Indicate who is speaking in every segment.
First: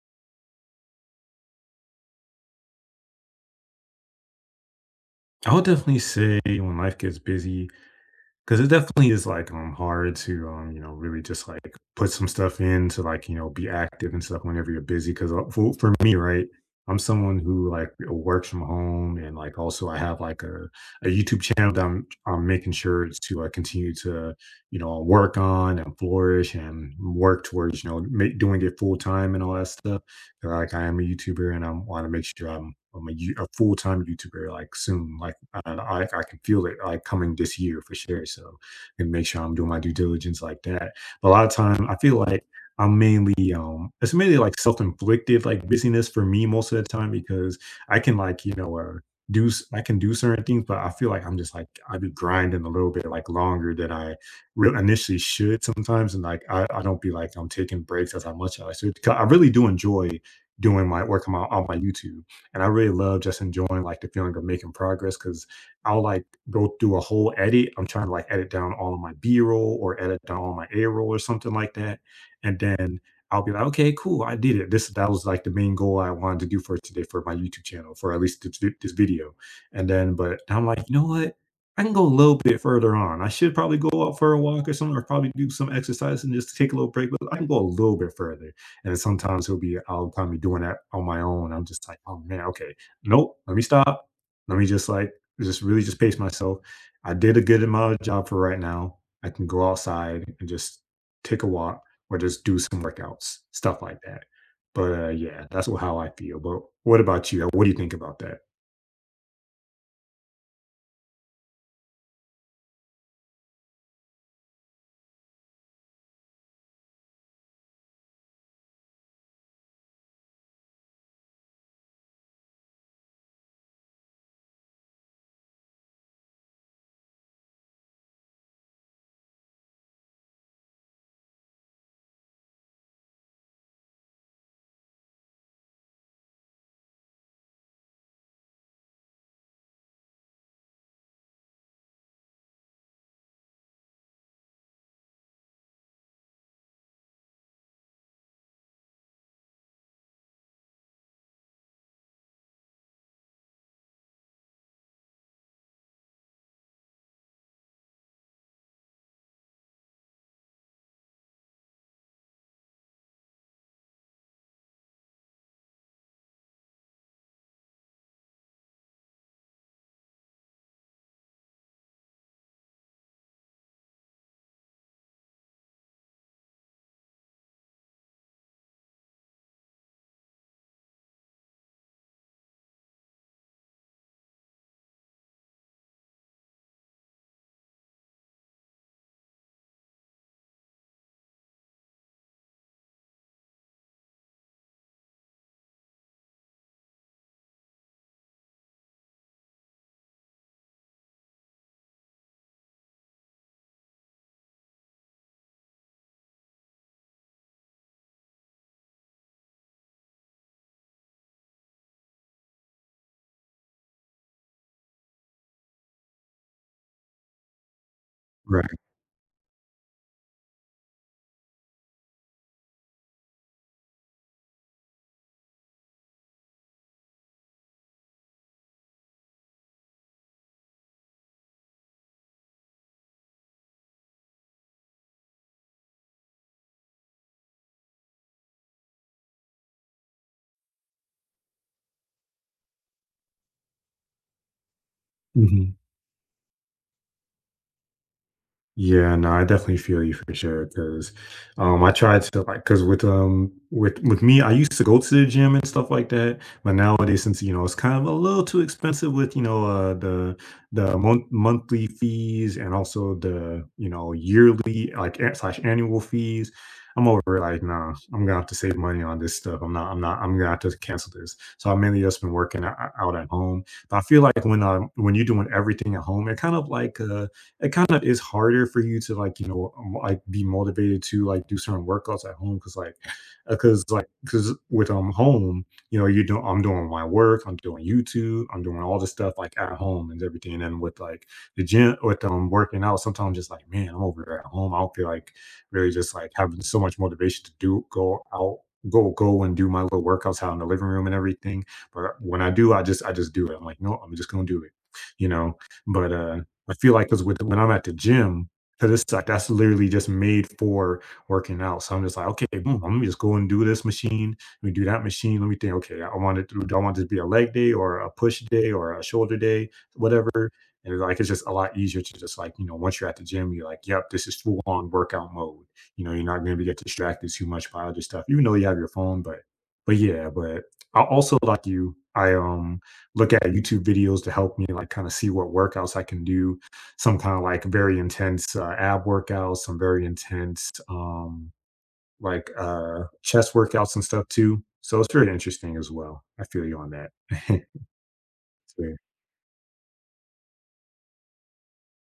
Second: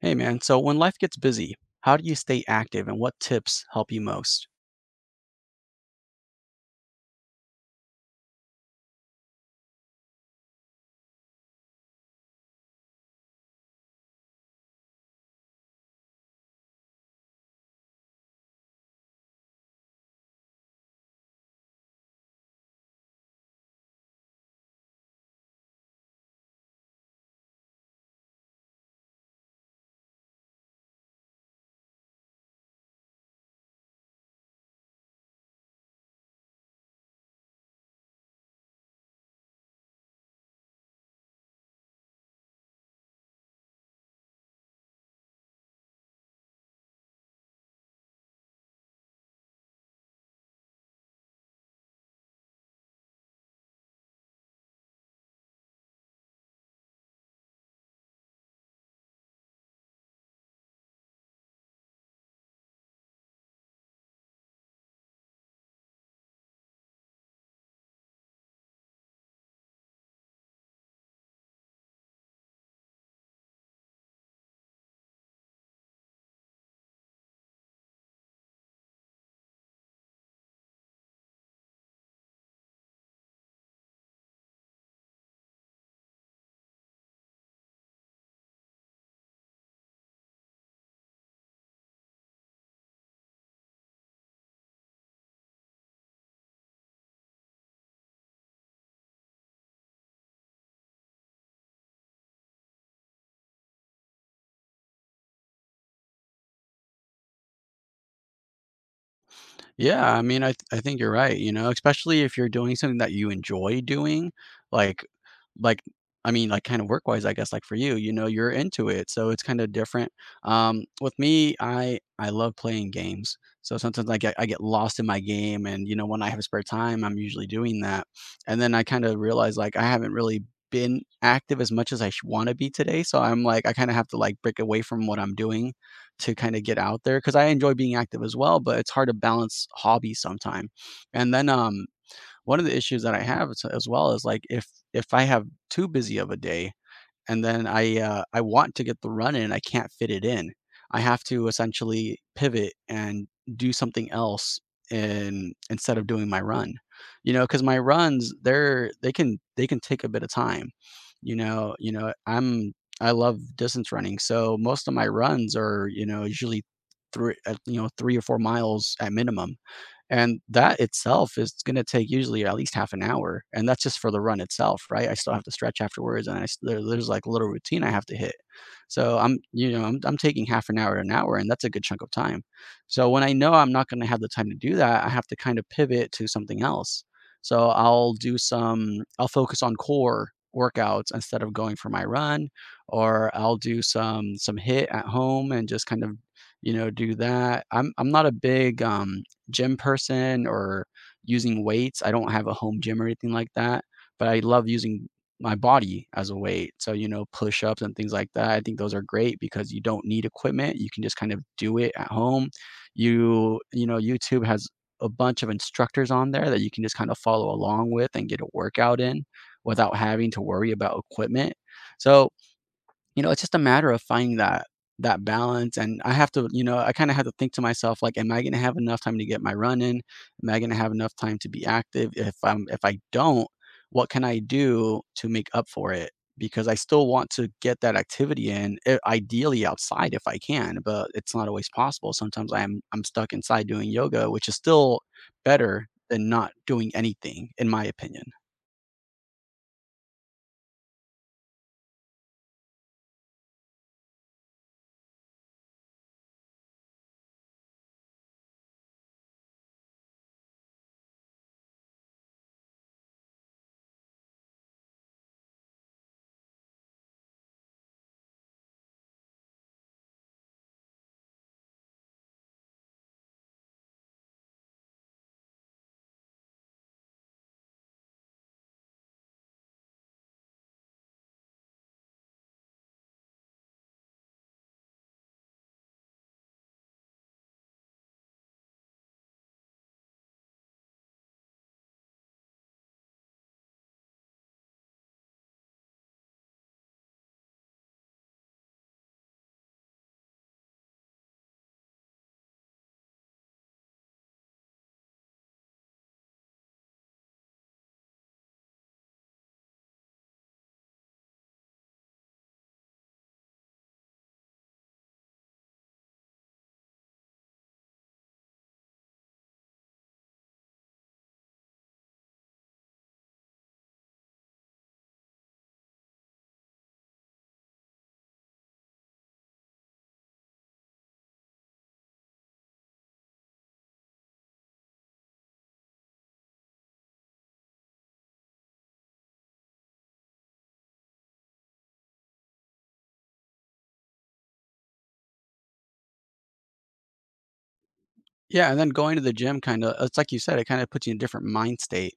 Speaker 1: Hey man, so when life gets busy, how do you stay active and what tips help you most?
Speaker 2: I would definitely say when life gets busy, because it definitely is like hard to really just like put some stuff in to be active and stuff whenever you're busy. Because for me, right, I'm someone who like works from home and like also I have like a YouTube channel that I'm making sure to continue to you know work on and flourish and work towards you know make, doing it full time and all that stuff they like, I am a YouTuber and I want to make sure I'm a, you- a full time YouTuber like soon. Like I can feel it like coming this year for sure. So and make sure I'm doing my due diligence like that. But a lot of time I feel like I'm mainly it's mainly like self inflicted like busyness for me most of the time because I can like you know do s- I can do certain things, but I feel like I'm just like I be grinding a little bit like longer than I re- initially should sometimes, and like I don't be like I'm taking breaks as I much as I should. 'Cause I really do enjoy doing my work on my YouTube. And I really love just enjoying like the feeling of making progress because I'll like go through a whole edit. I'm trying to like edit down all of my B roll or edit down all my A roll or something like that. And then I'll be like, okay, cool, I did it. This that was like the main goal I wanted to do for today for my YouTube channel, for at least this, vi- this video. And then, but I'm like, you know what? I can go a little bit further on. I should probably go out for a walk or something, or probably do some exercise and just take a little break. But I can go a little bit further. And then sometimes he'll be I'll probably be doing that on my own. I'm just like, "Oh, man, okay. Nope, let me stop. Let me just, like, just really just pace myself. I did a good amount of job for right now. I can go outside and just take a walk or just do some workouts," stuff like that. But, yeah, that's wh how I feel. But what about you? What do you think about that?
Speaker 1: Yeah, I mean, I think you're right, you know, especially if you're doing something that you enjoy doing, like like, I mean, like, kinda work-wise, I guess, like, for you, you know, you're into it, so it's kinda different. With me, I love playing games, so sometimes I get lost in my game, and, you know, when I have spare time, I'm usually doing that, and then I kinda realize, like, I haven't really been active as much as I wanna be today, so I kinda have to, like, break away from what I'm doing to kinda get out there, because I enjoy being active as well, but it's hard to balance hobbies sometime. And then, one of the issues that I have as well is, like, if I have too busy of a day, and then I want to get the run in, I can't fit it in. I have to essentially pivot and do something else in instead of doing my run. You know, because my runs, they're they can take a bit of time. I'm I love distance running, so most of my runs are, you know, usually 3 or 4 miles at minimum. And that itself is gonna take usually at least half an hour, and that's just for the run itself, right? I still have to stretch afterwards, and I s there there's, like, a little routine I have to hit. So I'm taking half an hour, and that's a good chunk of time. So when I know I'm not gonna have the time to do that, I have to kind of pivot to something else. So I'll do some I'll focus on core workouts instead of going for my run, or I'll do some hit at home and just kind of, you know, do that. I'm not a big, gym person or using weights. I don't have a home gym or anything like that, but I love using my body as a weight. So, you know, push ups and things like that. I think those are great because you don't need equipment. You can just kind of do it at home. You know, YouTube has a bunch of instructors on there that you can just kind of follow along with and get a
Speaker 2: Right.
Speaker 1: workout in without having to worry about equipment. So, you know, it's just a matter of finding that balance, and I have to, you know, I kinda have to think to myself, like, "Am I gonna have enough time to get my run in? Am I gonna have enough time to be active? If I don't, what can I do to make up for it?" Because I still want to get that activity in, I ideally outside if I can, but it's not always possible. Sometimes I'm stuck inside doing yoga, which is still
Speaker 2: Mhm.
Speaker 1: better than not doing anything, in my opinion.
Speaker 2: Yeah, no, I definitely feel you for sure. Cause I tried to like cause with with me, I used to go to the gym and stuff like that. But nowadays, since you know it's kind of a little too expensive with, you know, the monthly fees and also the, you know, yearly like an- slash annual fees. I'm over it, like, nah, I'm gonna have to save money on this stuff. I'm not, I'm not, I'm gonna have to cancel this. So I've mainly just been working o- out at home. But I feel like when you're doing everything at home, it kind of like it kind of is harder for you to like you know like be motivated to like do certain workouts at home because with home you know you do I'm doing my work I'm doing YouTube I'm doing all this stuff like at home and everything and then with like the gym with working out sometimes I'm just like man I'm over here at home I don't feel like really just like having so much motivation to do go out go and do my little workouts out in the living room and everything but when I do I just do it I'm like no I'm just gonna do it you know but I feel like because with when I'm at the gym, because it's like that's literally just made for working out. So I'm just like, okay, boom, I'm gonna just go and do this machine. Let me do that machine. Let me think, okay, I want this to be a leg day or a push day or a shoulder day, whatever. And it's like it's just a lot easier to just like, you know, once you're at the gym, you're like, yep, this is full on workout mode. You know, you're not gonna be get distracted too much by other stuff, even though you have your phone, but yeah, but I also like you, I look at YouTube videos to help me like kind of see what workouts I can do some kind of like very intense ab workouts, some very intense like chest workouts and stuff too. So it's very interesting as well. I feel you on that.
Speaker 1: Yeah,
Speaker 2: It's
Speaker 1: and then
Speaker 2: very-
Speaker 1: going to the gym kinda it's like you said, it kinda puts you in a different mind state,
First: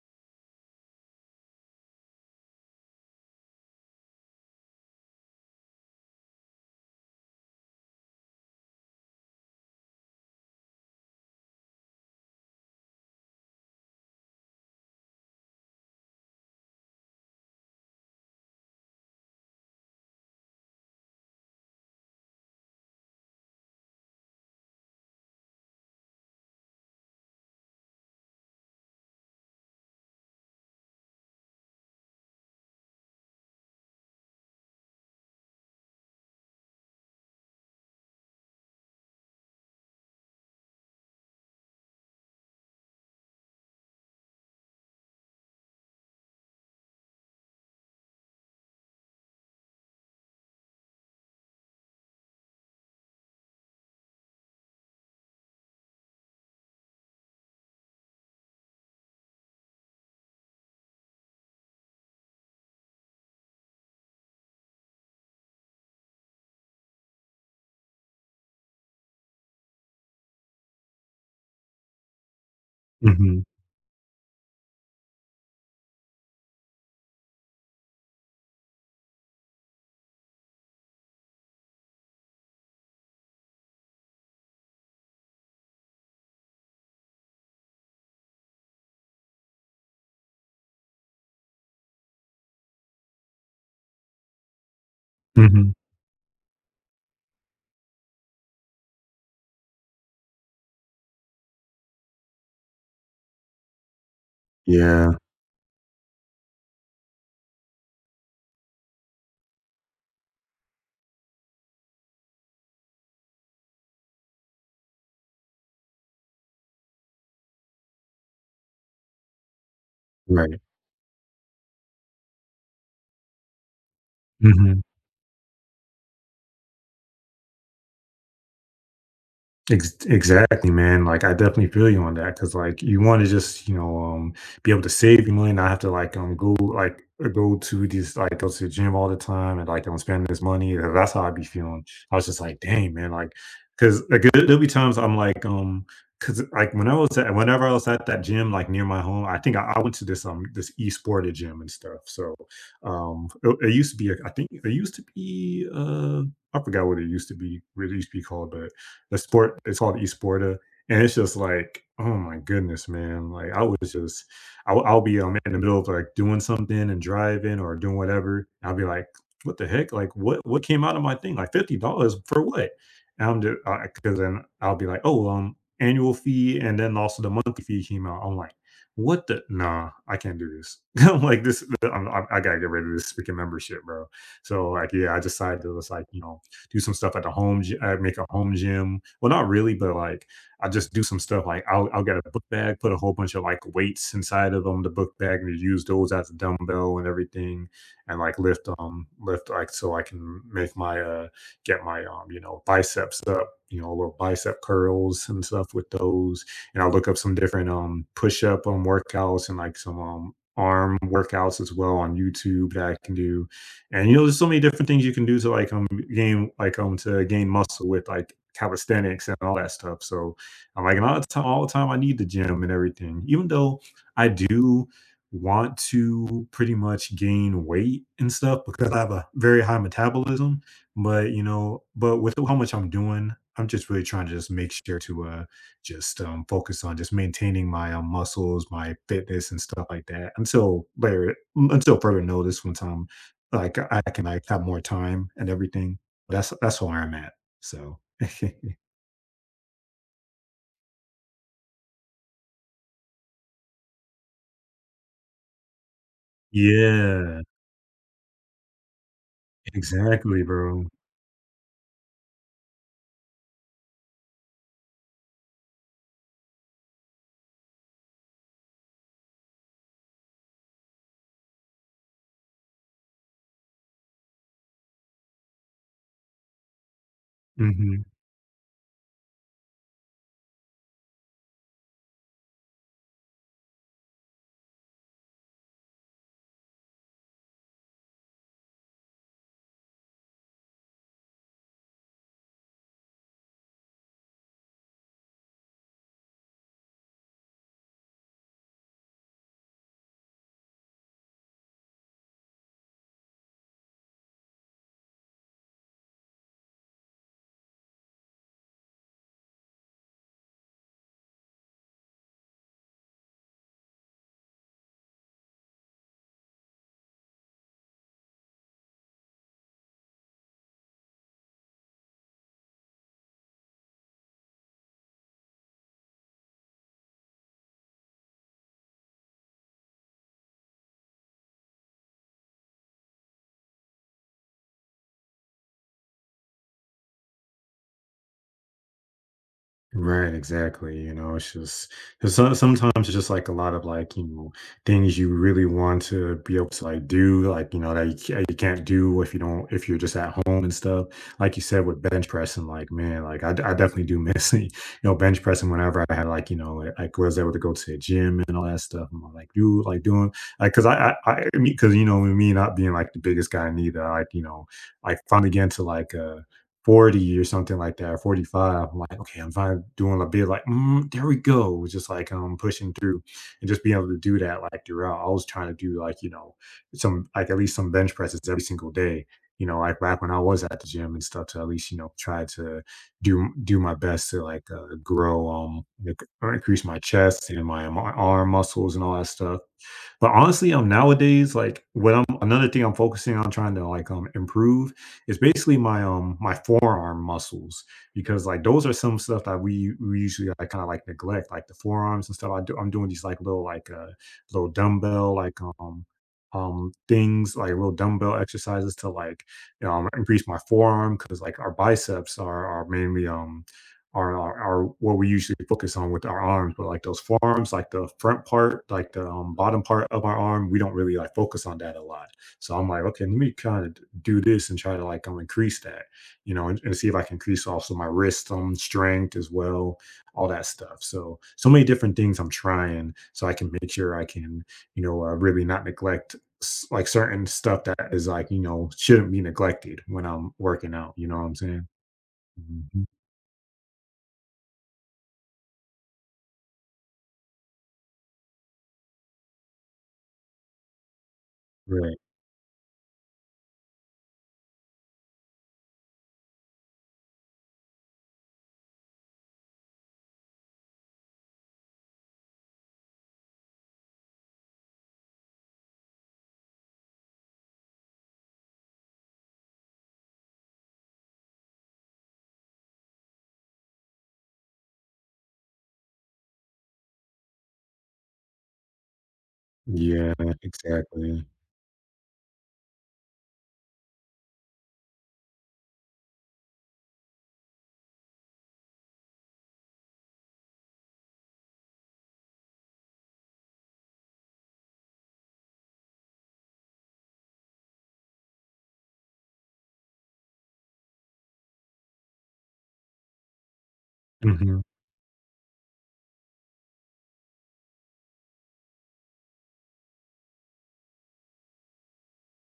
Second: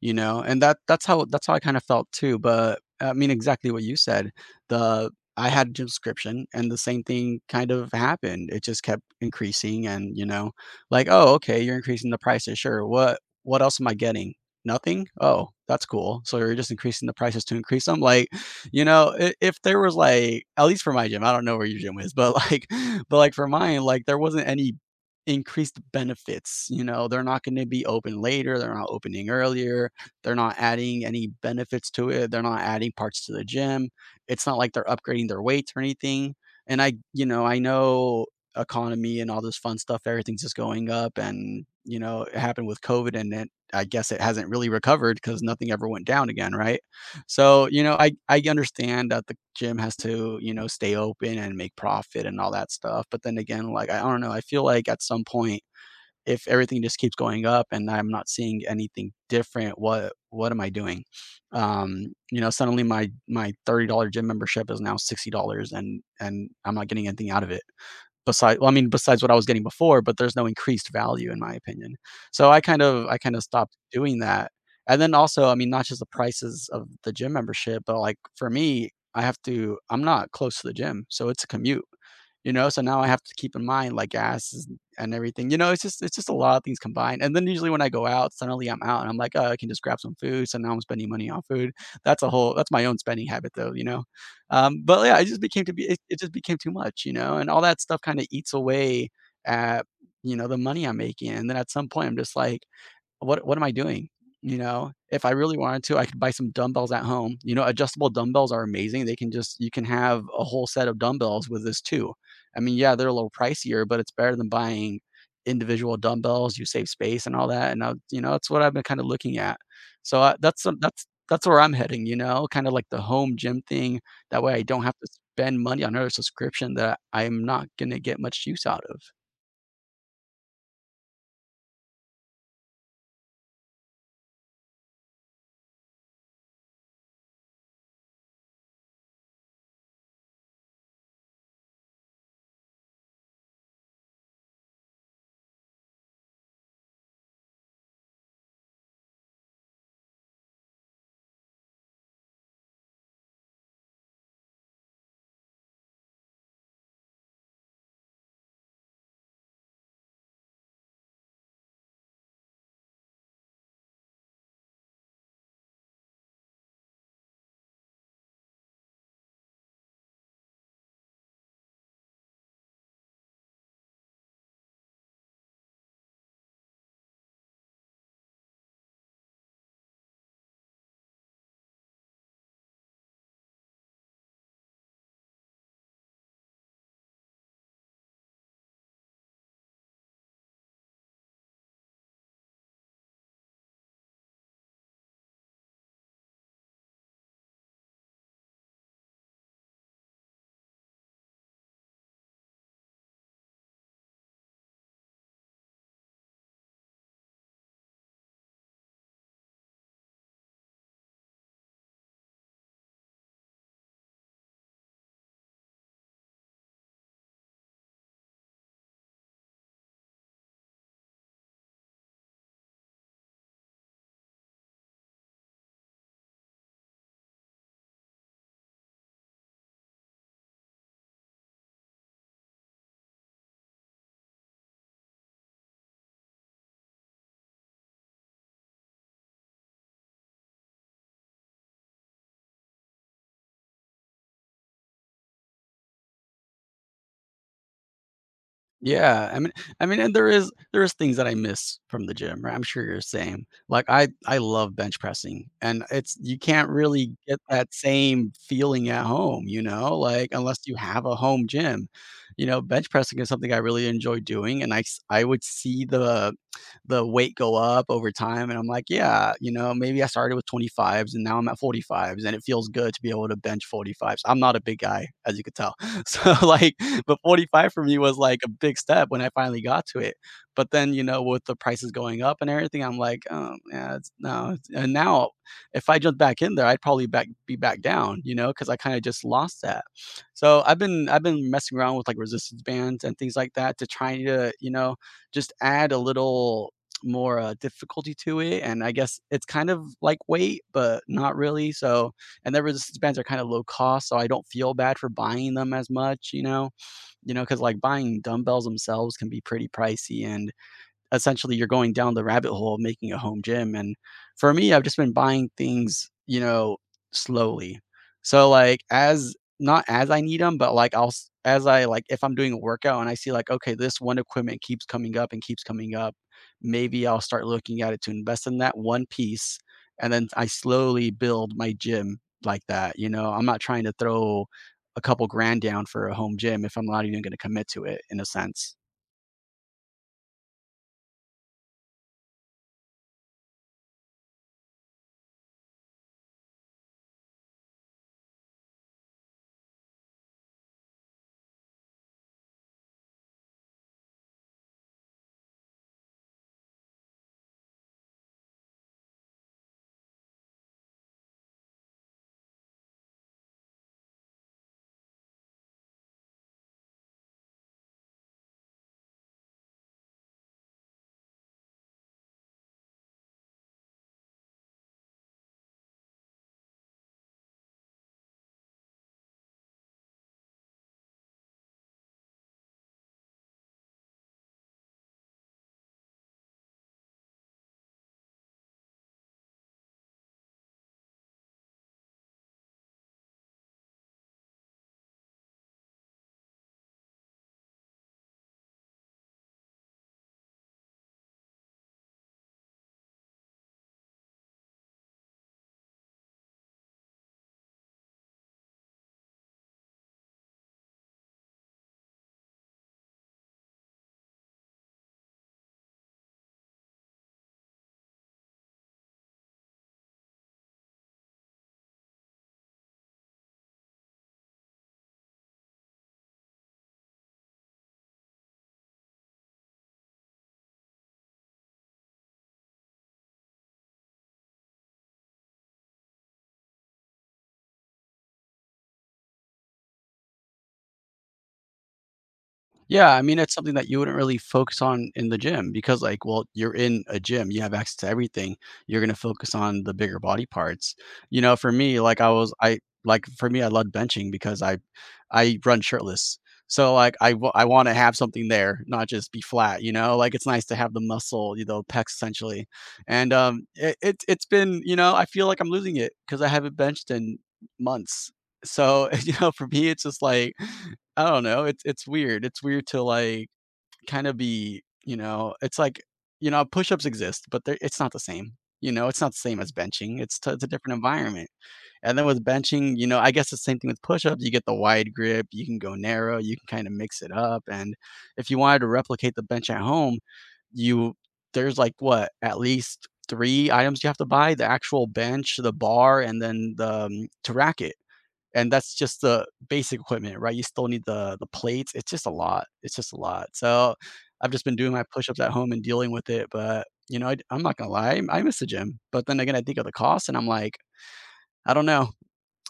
Speaker 1: you know, and that's how I kinda felt too, but, I mean, exactly what you said. The I had a gym subscription and the same thing kind of happened. It just kept increasing and, you know, like, "Oh, okay, you're increasing the prices, sure. What else am I getting? Nothing? Oh, that's cool. So you're just increasing the prices to increase them?" Like, you know, I if there was, like at least for my gym, I don't know where your gym is, but, like but, like, for mine, like, there wasn't any increased benefits. You know, they're not going to be open later. They're not opening earlier. They're not adding any benefits to it. They're not adding parts to the gym. It's not like they're upgrading their weights or anything. And I, you know, I know economy and all this fun stuff, everything's just going up. And, you know, it happened with COVID and it, I guess it hasn't really recovered because nothing ever went down again, right? So, you know, I understand that the gym has to, you know, stay open and make profit and all that stuff, but then again, like, I don't know, I feel like at some point, if everything just keeps going up and I'm not seeing anything different, what am I doing? You know, suddenly my $30 gym membership is now $60 and I'm not getting anything out of it besides well, I mean besides what I was getting before, but there's no increased value in my opinion. So I kind of
Speaker 2: Mhm.
Speaker 1: stopped doing that. And then also, I mean, not just the prices of the gym membership, but like for me, I'm not close to the gym, so it's a commute. You know, so now I have to keep in mind, like, gases and everything, you know, it's just a lot of things combined, and then usually when I go out, suddenly I'm out and I'm like, "Oh, I can just grab some food," so now I'm spending money on food. That's a whole That's my own spending habit though, you know? But yeah, it just became to
Speaker 2: Mhm.
Speaker 1: be it just became too much, you know, and all that stuff kinda eats away at, you know, the money I'm making, and then at some point, I'm just like what am I doing? You know,
Speaker 2: Yeah.
Speaker 1: if I really wanted to, I could buy some dumbbells at home. You know, adjustable dumbbells are amazing. They can just You can have a whole set of dumbbells with this too. I mean, yeah, they're a little pricier, but it's better than buying individual dumbbells. You save space and all that. And I, you know, that's what I've been kind of looking at. So
Speaker 2: Right.
Speaker 1: that's where I'm heading. You know, kind of like the home gym thing. That way, I don't
Speaker 2: Mhm.
Speaker 1: have to spend money on another subscription that I'm not gonna get much use out of.
Speaker 2: Ex exactly, man, like, I definitely feel you on that, cause like, you wanna just, you know, be able to save your money, not have to, like, go, like, go to go to the gym all the time and, like, don't spend this money, that's how I be feeling. I was just like, "Dang, man," Like, cause like, there there'll be times I'm like, cause like, when I was at whenever I was at that gym, like, near my home, I think I went to this, this e sported gym and stuff, so, it it used to be, like, I think it used to be, I forgot what it used to be called, but the sport it's called eSporta, and it's just like, oh my goodness, man. Like I was just I'll be, in the middle of, like, doing something and driving or doing whatever, I'll be like, "What the heck? Like, what came out of my thing? Like, $50 for what?" And I'm ju I 'cause then I'll be like, "Oh, annual fee and then also the monthly fee came out." I'm like, "What the nah, I can't do this." I'm like, "This I'm I gotta get rid of this freaking membership, bro." So, like, yeah, I decided to just, like, you know, do some stuff at the home. Gy- I make a home gym. Well, not really, but like I just do some stuff. Like I'll get a book bag, put a whole bunch of like weights inside of them, the book bag, and use those as a dumbbell and everything, and like lift so I can make my get my you know biceps up, you know little bicep curls and stuff with those, and I look up some different push up workouts and like some arm workouts as well on YouTube that I can do and you know, there's so many different things you can do to like gain muscle with like calisthenics and all that stuff. So I'm like, and all the time, I need the gym and everything. Even though I do want to pretty much gain weight and stuff because I have a very high metabolism, but with how much I'm doing, I'm just really trying to just make sure to just focus on just maintaining my muscles, my fitness, and stuff like that until later, until further notice. One time like, I can, like, have more time and everything. That's where I'm at, so
Speaker 1: Yeah, I mean, and there is things that I miss from the gym, right? I'm sure you're the same. Like, I love bench pressing, and it's you can't really get
Speaker 2: Yeah.
Speaker 1: that same feeling at home, you know, like,
Speaker 2: Exactly,
Speaker 1: unless you
Speaker 2: bro.
Speaker 1: have a home gym. You know, bench pressing is something I really enjoy doing, and I would see the weight go up over time. And I'm like, yeah, you know, maybe I started with 25s and now I'm at 45s and it feels good to be able to bench 45s. I'm not a big guy, as you could tell. So like, but 45 for me
Speaker 2: Mhm.
Speaker 1: was like a big step when I finally got to it. But then, you know, with the prices going up and everything, I'm like, oh, yeah, it's no. it's- And now if I jumped back in there, I'd probably back be back down, you know, because I kind of just lost that. So I've been messing around with like resistance bands and things like that to try to, you know, just add a little more, difficulty to it, and I guess it's kind of like weight, but not really, so and the resistance bands are kinda low cost, so I don't feel bad for buying them as much, you know? You know, because like, buying dumbbells themselves can be pretty pricey, and essentially you're going down the rabbit hole of making a home gym. And for me, I've just been buying things, you know, slowly. So like as not as I need them, but like as I like if I'm doing a workout and I see like okay, this one equipment keeps coming up and keeps coming up, maybe I'll start looking at it to invest in that one piece, and then I slowly build my gym like that. You know, I'm not trying to throw a couple grand down for a home gym if I'm not even going to commit to it in a sense.
Speaker 2: Right, exactly. You know, it's just 'cause so- sometimes it's just like a lot of like, you know, things you really want to be able to like do, like, you know, that you, ca- you can't do if you don't, if you're just at home and stuff. Like you said with bench pressing, like, man, like I definitely do miss, you know, bench pressing whenever I had like, you know, was able to go to the gym and all that stuff. I'm like, you like doing, like, cause I because, you know, with me not being like the biggest guy neither, like, you know, I finally get into like, 40 or something like that, or 45. I'm like, "Okay, I'm finally doing a bit like, mm, there we go." It was just like, pushing through and just being able to do that, like, throughout. I was trying to do, like, you know, some like, at least some bench presses every single day, you know, like, back when I was at the gym and stuff to at least, you know, try to do my best to, like, grow, like, or increase my chest and my arm muscles and all that stuff. But honestly, nowadays, like, what I'm another thing I'm focusing on trying to, like, improve it's basically my my forearm muscles because like those are some stuff that we usually like kind of like neglect like the forearms and stuff. I do, I'm doing these like little dumbbell like things like little dumbbell exercises to like increase my forearm because like our biceps are mainly are what we usually focus on with our arms, but like those forearms, like the front part, like the bottom part of our arm, we don't really like focus on that a lot. So I'm like, okay, let me kind of do this and try to like increase that, you know, and see if I can increase also my wrist strength as well, all that stuff. So so many different things I'm trying so I can make sure I can, you know, really not neglect s- like certain stuff that is like you know shouldn't be neglected when I'm working out. You know what I'm saying? Mhm.
Speaker 1: Yeah, I mean, it's something that you wouldn't really focus on in the gym because, like, well, you're in a gym, you have access to everything. You're gonna focus on the bigger body parts. You know, for me,
Speaker 2: Right.
Speaker 1: like, I was, I like for me, I love benching because I run shirtless. So like, I want to have something there, not just be flat. You know, like it's nice to have the muscle, you know, pecs essentially. And it's been, you know, I feel like I'm losing it because I haven't benched in months. So you know, for me, it's just like. I don't know, it's weird. It's weird to, like, kinda be you know, it's like push-ups exist, but they're it's not the same, you know, it's not the same as benching,
Speaker 2: Yeah.
Speaker 1: it's a different
Speaker 2: Exactly.
Speaker 1: environment, and then with benching, you know, I guess the same thing with push-ups, you get the wide grip, you can go narrow, you can kinda mix it up, and if you wanted to replicate the bench at home, you there's, like, what, at least 3 items you have to buy, the actual bench, the bar, and then to rack it and that's just the basic equipment, right? You still need the plates. It's just a lot. It's just a lot. So I've just been
Speaker 2: Mm-hmm.
Speaker 1: doing my push-ups at home and dealing with it. But you know, am not gonna lie, I miss the gym. But then again, I think of the cost, and I'm like, I don't know,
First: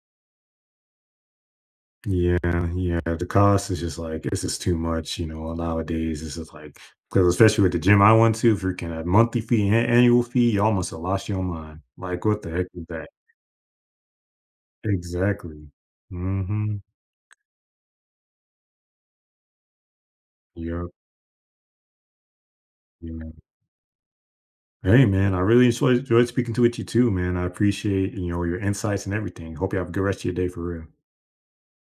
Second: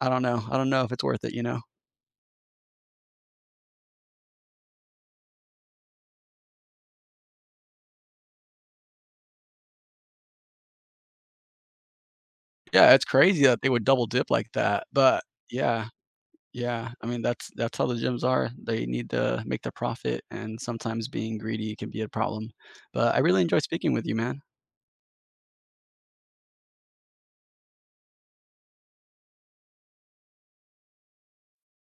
Speaker 1: I don't know if it's worth it. You know?
Speaker 2: Yeah, yeah. The cost is just like it's just too much, you know. Nowadays, it's just like because especially with the gym I went to, freaking a monthly fee, an annual fee, you almost have lost your mind. Like, what the heck is
Speaker 1: Yeah, it's
Speaker 2: that?
Speaker 1: crazy that they would double dip like that. But
Speaker 2: Exactly.
Speaker 1: yeah,
Speaker 2: Mm-hmm.
Speaker 1: yeah. I mean, that's how the gyms are. They need to make their profit, and
Speaker 2: Yep.
Speaker 1: sometimes being greedy can be a problem. But I
Speaker 2: Yeah.
Speaker 1: really enjoy speaking with you, man.
Speaker 2: Hey, man, I really enjoyed speaking to with you too, man. I appreciate you know your insights and everything. Hope you have a good rest of your day for real.